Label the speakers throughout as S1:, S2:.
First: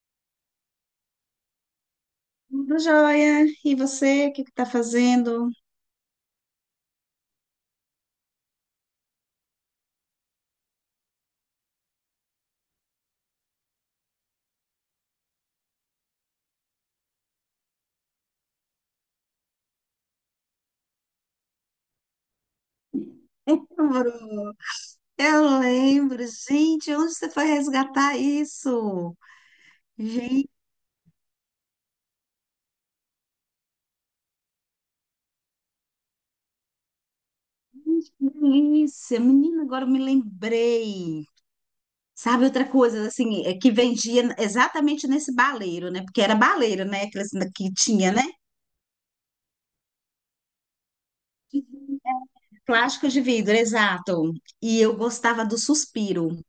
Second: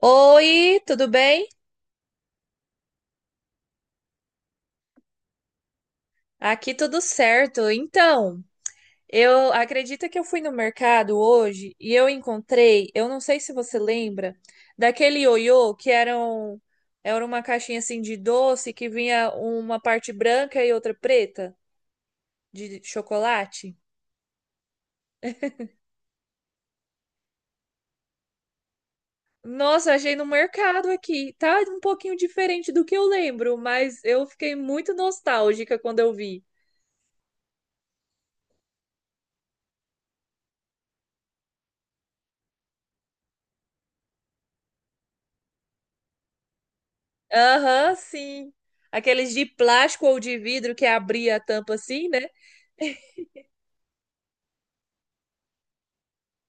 S1: Oi, tudo bem?
S2: Tudo jóia. E você, o que tá fazendo?
S1: Aqui tudo certo. Então, eu acredito que eu fui no mercado hoje e eu encontrei, eu não sei se você lembra, daquele ioiô que era, era uma caixinha assim de doce que vinha uma parte branca e outra preta de chocolate.
S2: Lembro. Eu lembro, gente, onde você foi resgatar isso?
S1: Nossa, achei no
S2: Gente,
S1: mercado aqui. Tá um pouquinho diferente do que eu lembro, mas eu fiquei muito nostálgica quando eu vi.
S2: que delícia. Menina, agora eu me lembrei. Sabe outra coisa, assim, é que vendia exatamente nesse baleiro, né? Porque era baleiro, né? Aqueles que
S1: Aham,
S2: tinha, né?
S1: sim. Aqueles de plástico ou de vidro que abria a tampa assim, né?
S2: Plástico de vidro, exato. E eu gostava do suspiro.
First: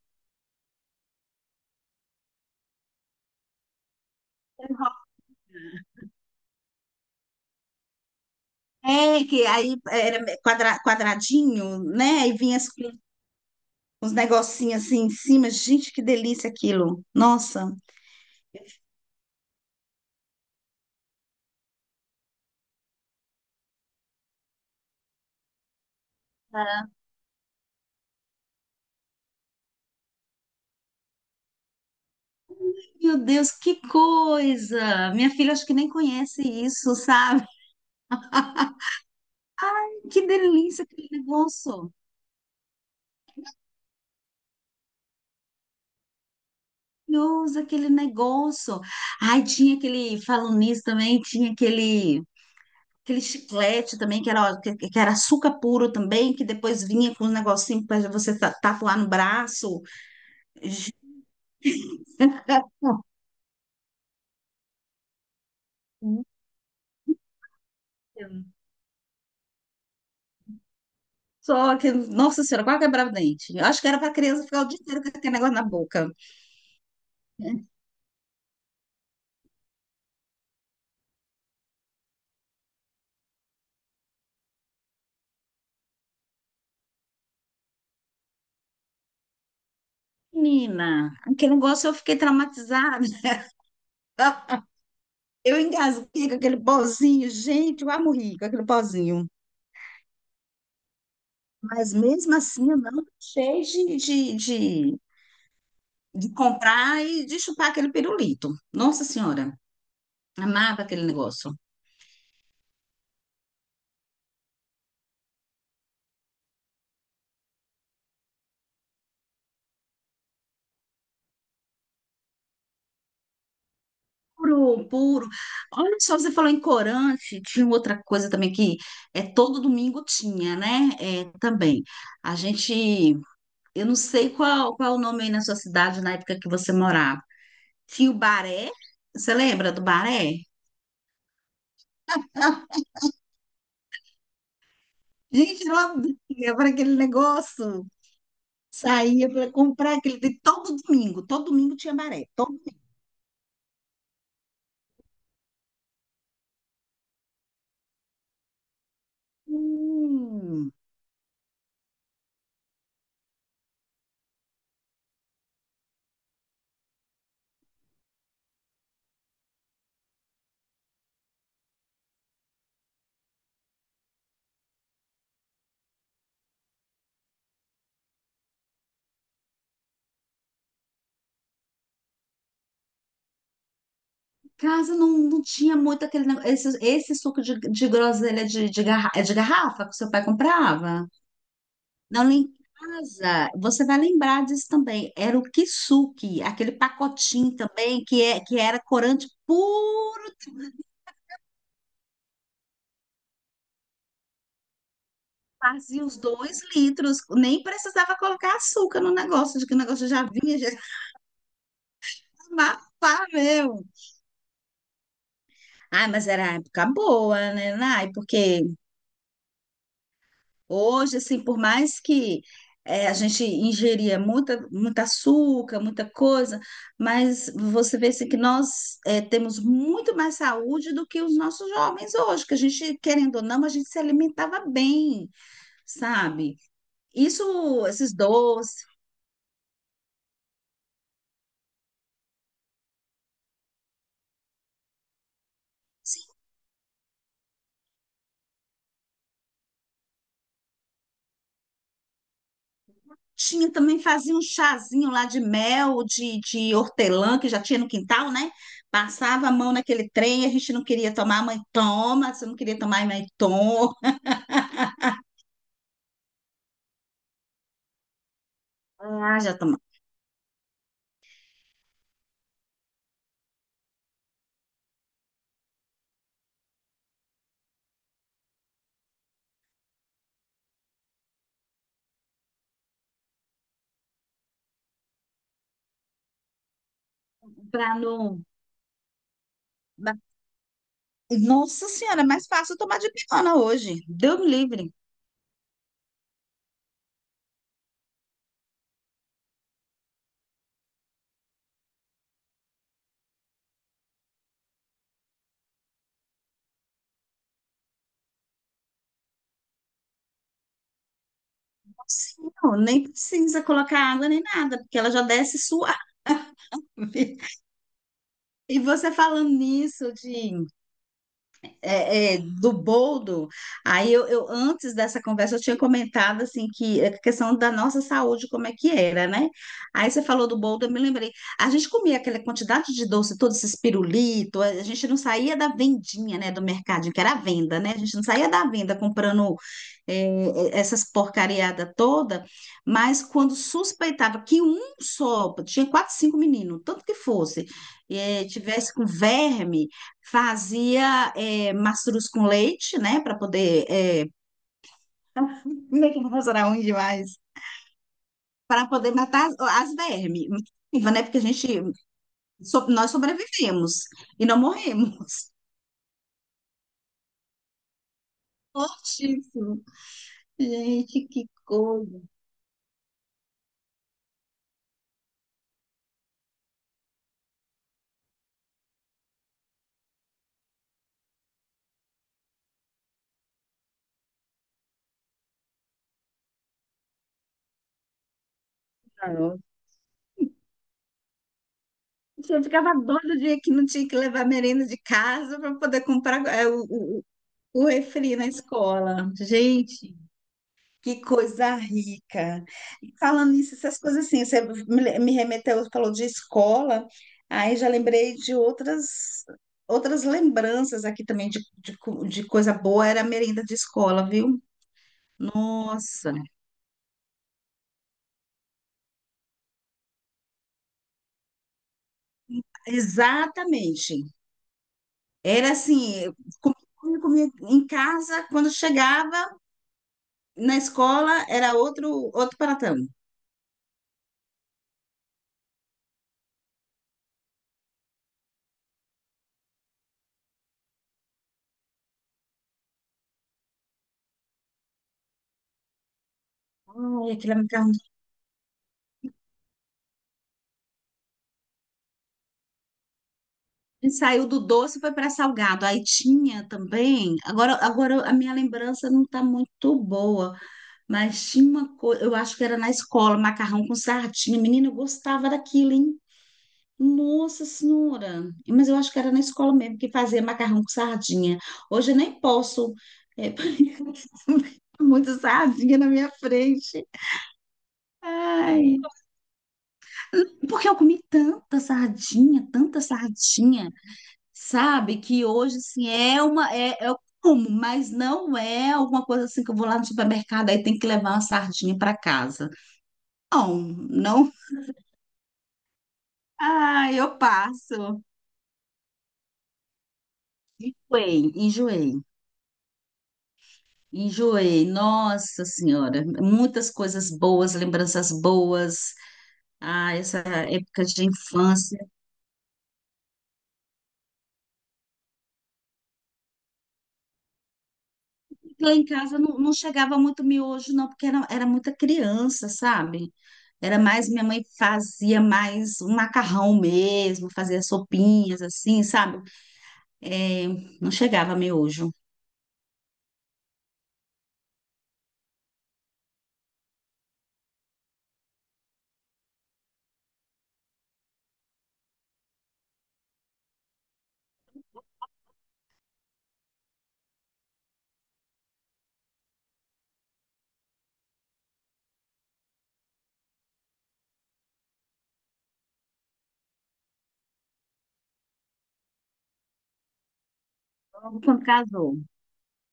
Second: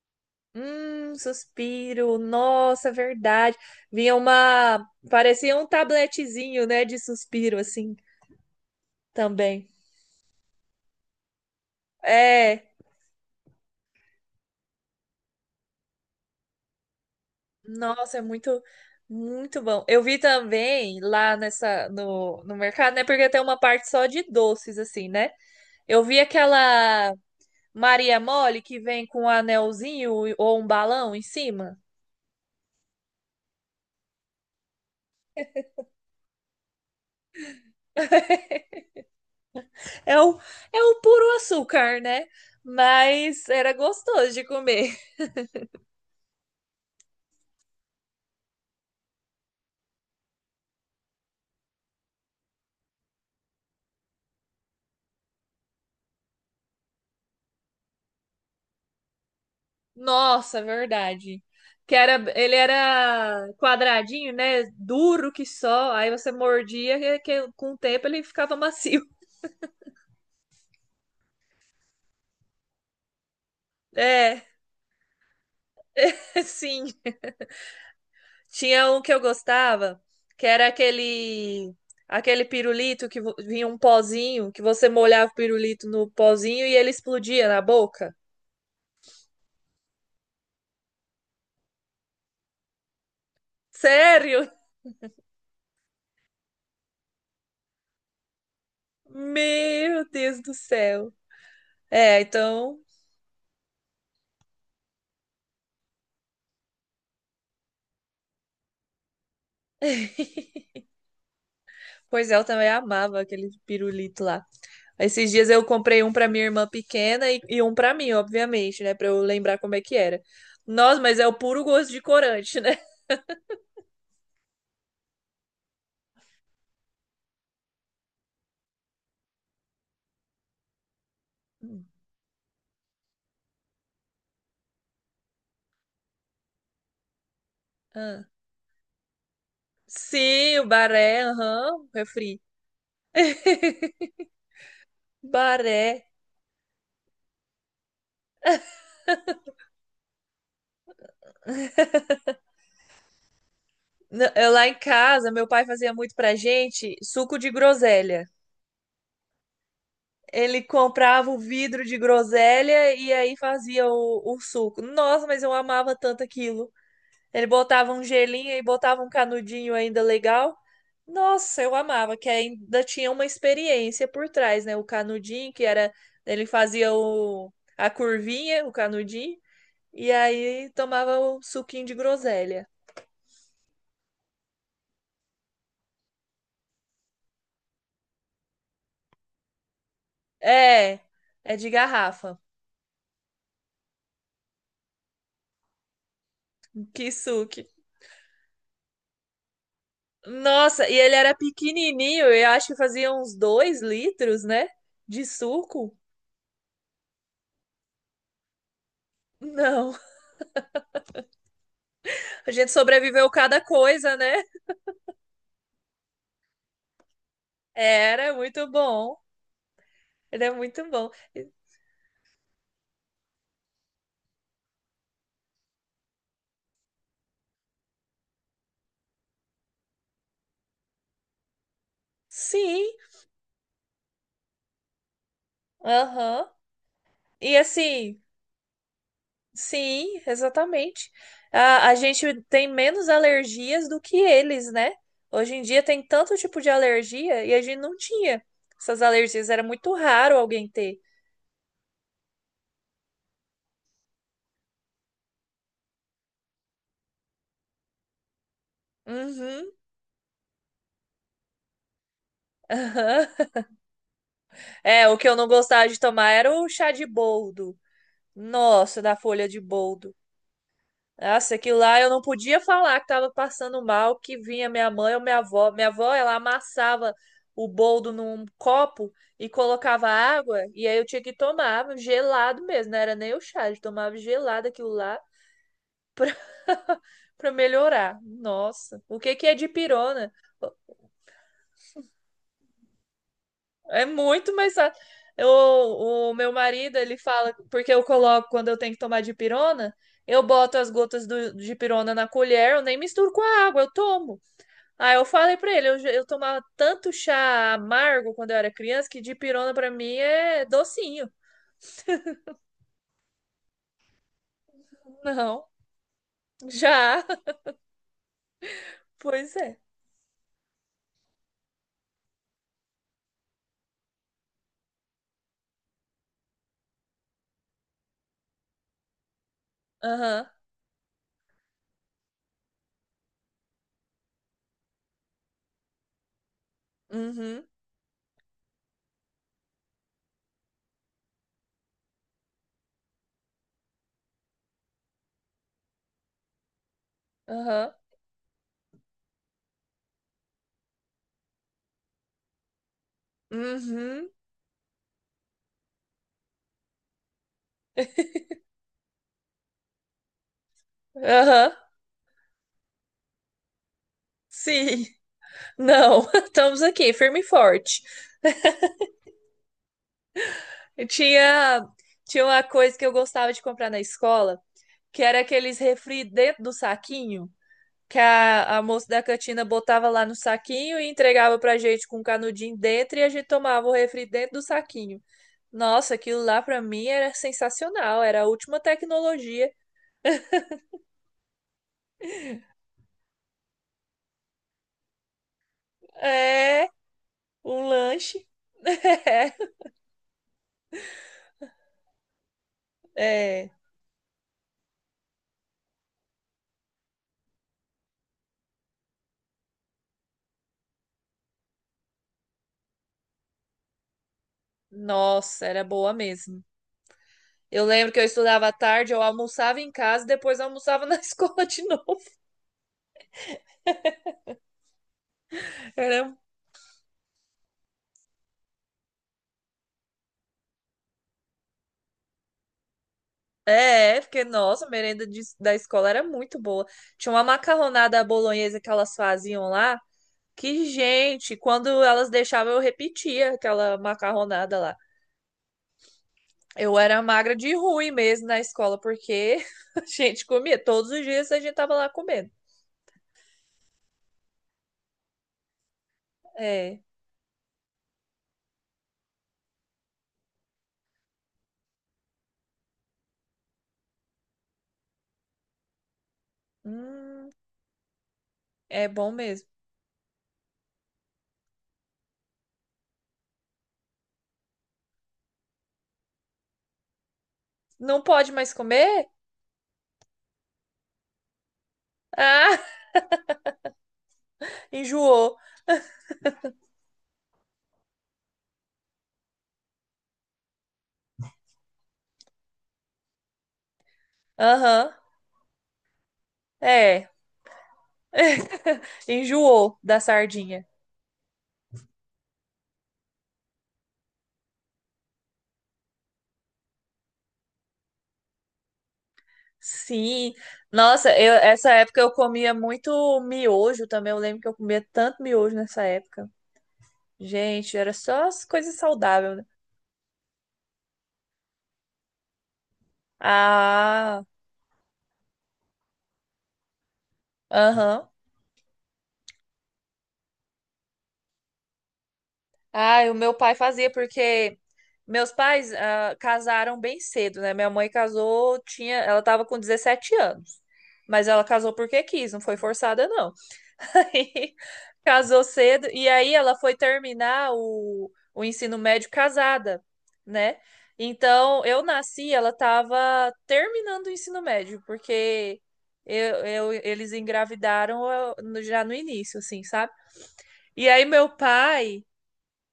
S1: Suspiro. Nossa, é verdade. Vinha uma. Parecia um tabletezinho, né? De suspiro, assim,
S2: É, que
S1: também.
S2: aí era quadradinho, né? E vinha
S1: É.
S2: as uns negocinhos assim em cima. Gente, que delícia aquilo. Nossa.
S1: Nossa, é muito, muito bom. Eu vi também lá nessa, no mercado, né? Porque tem uma parte só de doces, assim, né? Eu vi aquela Maria Mole que vem com um anelzinho ou um balão em cima.
S2: Meu Deus, que coisa! Minha filha acho que nem conhece isso, sabe?
S1: É
S2: Que
S1: o, é
S2: delícia
S1: o
S2: aquele
S1: puro
S2: negócio.
S1: açúcar, né? Mas era gostoso de comer.
S2: Maravilhoso aquele negócio. Ai, tinha aquele, falando nisso também, tinha aquele chiclete também que era açúcar puro também, que depois vinha com um negocinho para você tatuar no braço.
S1: Nossa, verdade. Que era, ele era quadradinho, né? Duro que só. Aí você mordia que com o tempo ele ficava macio.
S2: Só que, nossa senhora, quase quebrava o dente. Eu acho que era para criança
S1: É,
S2: ficar o dia inteiro com aquele negócio na boca.
S1: sim. Tinha um que eu gostava, que era aquele pirulito que vinha um pozinho, que você molhava o pirulito no pozinho e ele explodia na boca.
S2: Menina, aquele negócio eu fiquei traumatizada.
S1: Sério?
S2: Eu engasguei com aquele pozinho, gente, eu quase morri com aquele pozinho.
S1: Meu Deus do céu.
S2: Mas
S1: É,
S2: mesmo assim, eu
S1: então,
S2: não deixei de, de comprar e de chupar aquele pirulito. Nossa senhora, amava aquele negócio.
S1: pois é, eu também amava aquele pirulito lá. Esses dias eu comprei um pra minha irmã pequena e um pra mim, obviamente, né, pra eu lembrar como é que era. Nossa, mas é o puro gosto de corante, né?
S2: Puro, puro. Olha só, você falou em corante, tinha outra coisa também que é, todo domingo tinha, né? É, também.
S1: Hum.
S2: A gente. Eu não sei qual, qual o nome aí na sua cidade na época que você morava. Tinha o
S1: Ah.
S2: Baré? Você lembra do Baré?
S1: Sim, o baré, aham, refri.
S2: Gente, eu
S1: Baré.
S2: ia para aquele negócio. Saía para comprar aquele. Todo domingo tinha Baré. Todo...
S1: Eu lá em casa, meu pai fazia muito pra gente suco de groselha. Ele
S2: Hum,
S1: comprava o vidro de groselha e aí fazia o suco. Nossa, mas eu amava tanto aquilo. Ele botava um gelinho e botava um canudinho ainda legal. Nossa, eu amava, que ainda tinha uma experiência por trás, né? O canudinho, que era. Ele fazia a curvinha, o canudinho, e aí tomava o suquinho de groselha.
S2: casa não, não tinha muito aquele negócio. Esse suco de groselha de garra... é de garrafa que seu pai
S1: É,
S2: comprava.
S1: é de
S2: Não, lá
S1: garrafa.
S2: em casa, você vai lembrar disso também. Era o kisuke, aquele
S1: Que
S2: pacotinho
S1: suco.
S2: também que, é, que era corante puro.
S1: Nossa, e ele era pequenininho, eu acho que fazia uns dois litros, né? De suco.
S2: Fazia os 2 litros, nem precisava colocar açúcar no negócio, de que o
S1: Não,
S2: negócio já vinha, já ia
S1: a gente
S2: mafar
S1: sobreviveu cada
S2: mesmo.
S1: coisa, né?
S2: Ai, mas era a época boa, né, Nai?
S1: Era
S2: Porque
S1: muito bom. Ele é muito bom.
S2: hoje, assim, por mais que a gente ingeria muita, muito açúcar, muita coisa, mas você vê assim, que nós temos muito mais saúde do que os nossos jovens hoje, que a
S1: Sim,
S2: gente, querendo ou não, a gente se alimentava bem,
S1: aham.
S2: sabe?
S1: E
S2: Isso, esses
S1: assim,
S2: doces.
S1: sim, exatamente. A gente tem menos alergias do que eles, né? Hoje em dia tem tanto tipo de alergia e a gente não tinha essas alergias. Era muito raro alguém ter.
S2: Tinha também, fazia um chazinho lá de mel, de hortelã, que já tinha no quintal, né? Passava a
S1: Uhum.
S2: mão naquele trem, a gente não queria tomar, mãe toma, se não queria tomar,
S1: Aham.
S2: mãe toma.
S1: É, o que eu não gostava de tomar era o chá de boldo. Nossa, da
S2: Ah,
S1: folha
S2: já
S1: de
S2: toma.
S1: boldo. Nossa, aquilo lá eu não podia falar que tava passando mal, que vinha minha mãe ou minha avó. Minha avó, ela amassava o boldo num copo e colocava água, e aí eu tinha que tomar gelado mesmo, não era nem o chá, eu tomava gelado aquilo lá pra, pra
S2: Pra
S1: melhorar.
S2: não.
S1: Nossa, o que que é
S2: ba-
S1: dipirona?
S2: Nossa Senhora, é mais fácil tomar de pirona hoje.
S1: É
S2: Deus me
S1: muito mais
S2: livre.
S1: fácil. Eu, o meu marido, ele fala, porque eu coloco quando eu tenho que tomar dipirona, eu boto as gotas de pirona na colher, eu nem misturo com a água, eu tomo. Ah, eu falei pra ele, eu tomava tanto chá amargo quando eu era criança que dipirona pra mim é docinho.
S2: Sim, não, nem precisa colocar água nem nada, porque ela já desce
S1: Não,
S2: suave.
S1: já.
S2: E você falando
S1: Pois é.
S2: nisso de do boldo, aí eu, antes dessa conversa, eu tinha comentado, assim, que a questão da nossa saúde, como é que era, né? Aí você
S1: Aham.
S2: falou do boldo, eu me lembrei. A gente comia aquela quantidade de doce, todos esses pirulitos, a gente não saía da vendinha, né, do mercadinho, que era a
S1: Uhum.
S2: venda, né? A gente não saía da venda comprando essas porcariadas toda, mas quando suspeitava que um só, tinha quatro, cinco meninos, tanto que fosse,
S1: Aham.
S2: tivesse com verme. Fazia é, mastruz com leite, né? Para poder. É...
S1: Uhum.
S2: Leite não era ruim demais. Para poder matar as, as vermes. Né? Porque a gente.
S1: Aham.
S2: Nós sobrevivemos e não
S1: Sim.
S2: morremos.
S1: Não, estamos aqui, firme e forte.
S2: Fortíssimo.
S1: Eu
S2: Gente, que
S1: tinha,
S2: coisa.
S1: tinha uma coisa que eu gostava de comprar na escola, que era aqueles refri dentro do saquinho, que a moça da cantina botava lá no saquinho e entregava pra gente com um canudinho dentro e a gente tomava o refri dentro do saquinho. Nossa, aquilo lá pra mim era sensacional, era a última
S2: Carol.
S1: tecnologia.
S2: Eu ficava doida o dia que não tinha que levar merenda de casa para poder comprar
S1: É,
S2: o
S1: um
S2: refri
S1: lanche.
S2: na escola. Gente. Que coisa rica. E falando
S1: É, é.
S2: nisso, essas coisas assim, você me remeteu, falou de escola, aí já lembrei de outras outras lembranças aqui também de coisa boa, era a merenda de escola, viu?
S1: Nossa, era boa
S2: Nossa,
S1: mesmo. Eu lembro que eu estudava à tarde, eu almoçava em casa e depois almoçava na escola de novo.
S2: exatamente. Era assim, eu
S1: Era
S2: comia em casa, quando chegava na escola, era outro pratão.
S1: é, porque, nossa, a merenda da escola era muito boa. Tinha uma macarronada à bolonhesa que elas faziam lá, que gente, quando elas deixavam, eu repetia aquela macarronada lá. Eu era
S2: Ai,
S1: magra
S2: aquilo me.
S1: de ruim mesmo na escola, porque a gente comia. Todos os dias a gente tava lá comendo.
S2: E saiu do doce foi para salgado. Aí tinha
S1: É.
S2: também. Agora a minha lembrança não está muito boa, mas tinha uma coisa. Eu acho que era na escola, macarrão com sardinha. Menina, eu gostava daquilo, hein?
S1: Hum,
S2: Nossa Senhora! Mas eu
S1: é
S2: acho que era
S1: bom
S2: na
S1: mesmo.
S2: escola mesmo que fazia macarrão com sardinha. Hoje eu nem posso. É, muita sardinha na minha frente.
S1: Não pode mais
S2: Ai,
S1: comer?
S2: porque eu comi tanta sardinha,
S1: Ah,
S2: tanta sardinha. Sabe? Que
S1: enjoou.
S2: hoje, assim, é como, mas não é alguma coisa assim que eu vou lá no supermercado aí tem que levar uma sardinha para casa. Não, não.
S1: Aham,
S2: Ah,
S1: é.
S2: eu passo.
S1: Enjoou da sardinha.
S2: Enjoei, enjoei. Enjoei, nossa senhora, muitas coisas boas, lembranças boas. Ah, essa
S1: Sim.
S2: época de
S1: Nossa, eu, essa
S2: infância.
S1: época eu comia muito miojo também. Eu lembro que eu comia tanto miojo nessa época. Gente, era só as
S2: Lá
S1: coisas
S2: em casa não,
S1: saudáveis.
S2: não chegava muito miojo, não, porque era muita criança, sabe? Era mais,
S1: Ah,
S2: minha mãe fazia mais um macarrão mesmo, fazia
S1: aham.
S2: sopinhas assim, sabe? É, não chegava miojo.
S1: Ah, e o meu pai fazia porque meus pais casaram bem cedo, né? Minha mãe casou, tinha, ela tava com 17 anos. Mas ela casou porque quis, não foi forçada, não. Aí, casou cedo e aí ela foi terminar o ensino médio casada, né? Então, eu nasci, ela tava terminando o ensino médio, porque eles engravidaram já no início, assim, sabe? E aí
S2: Logo
S1: meu
S2: quando casou.
S1: pai.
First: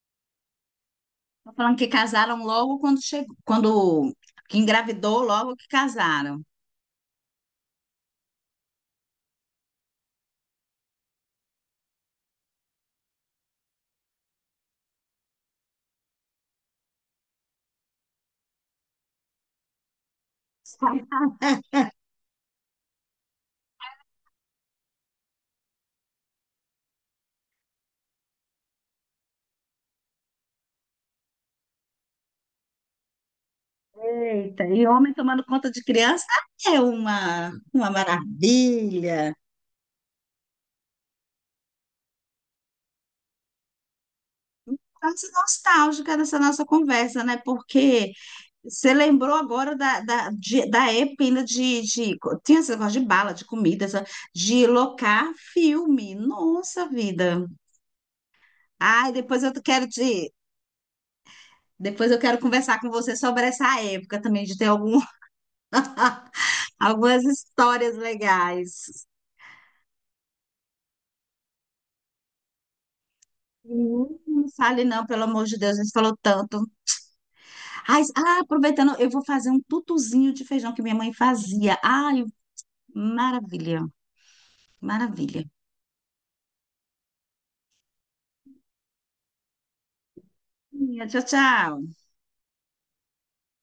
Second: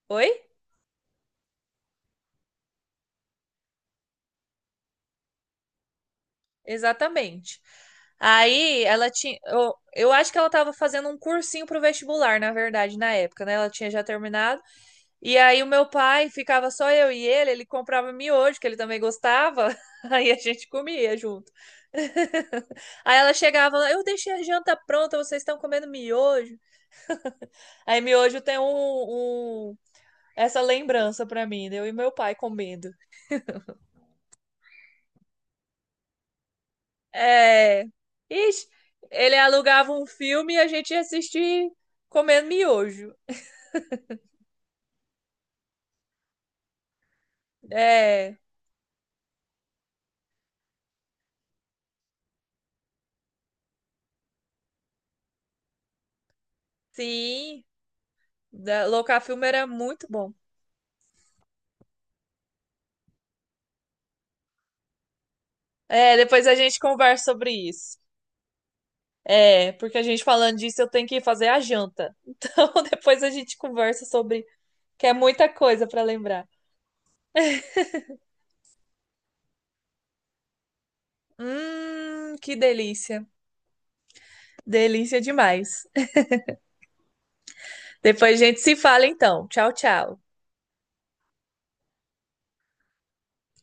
S1: Oi?
S2: Tô falando que casaram logo quando chegou, quando que engravidou, logo que casaram.
S1: Exatamente. Aí ela tinha. Eu acho que ela estava fazendo um cursinho pro vestibular, na verdade, na época, né? Ela tinha já terminado. E aí o meu pai ficava só eu e ele comprava miojo, que ele também gostava. Aí a gente comia junto. Aí ela chegava lá, eu deixei a janta pronta, vocês estão comendo miojo. Aí miojo tem um- essa lembrança pra mim, né? Eu e meu pai comendo.
S2: Eita, e homem tomando conta de criança é
S1: É.
S2: uma
S1: Ixi,
S2: maravilha.
S1: ele alugava um filme e a gente ia assistir comendo miojo.
S2: Estamos nostálgica dessa nossa conversa, né? Porque
S1: É.
S2: você lembrou agora da época ainda de, de. Tinha esse negócio de bala, de comida, essa- de locar filme. Nossa vida.
S1: Sim. Da,
S2: Ai,
S1: locar
S2: depois
S1: filme
S2: eu
S1: era
S2: quero
S1: muito
S2: te.
S1: bom.
S2: Depois eu quero conversar com você sobre essa época também, de ter algum,
S1: É, depois a gente conversa
S2: algumas
S1: sobre
S2: histórias
S1: isso.
S2: legais.
S1: É, porque a gente falando disso, eu tenho que fazer a janta. Então depois a gente conversa sobre,
S2: Não fale não,
S1: que é
S2: pelo amor
S1: muita
S2: de Deus, a
S1: coisa
S2: gente
S1: para
S2: falou
S1: lembrar.
S2: tanto. Ai, ah, aproveitando, eu vou fazer um tutuzinho de feijão que minha mãe fazia. Ai,
S1: Que delícia.
S2: maravilha,
S1: Delícia
S2: maravilha.
S1: demais. Depois a gente se fala então. Tchau, tchau.
S2: Tchau, tchau.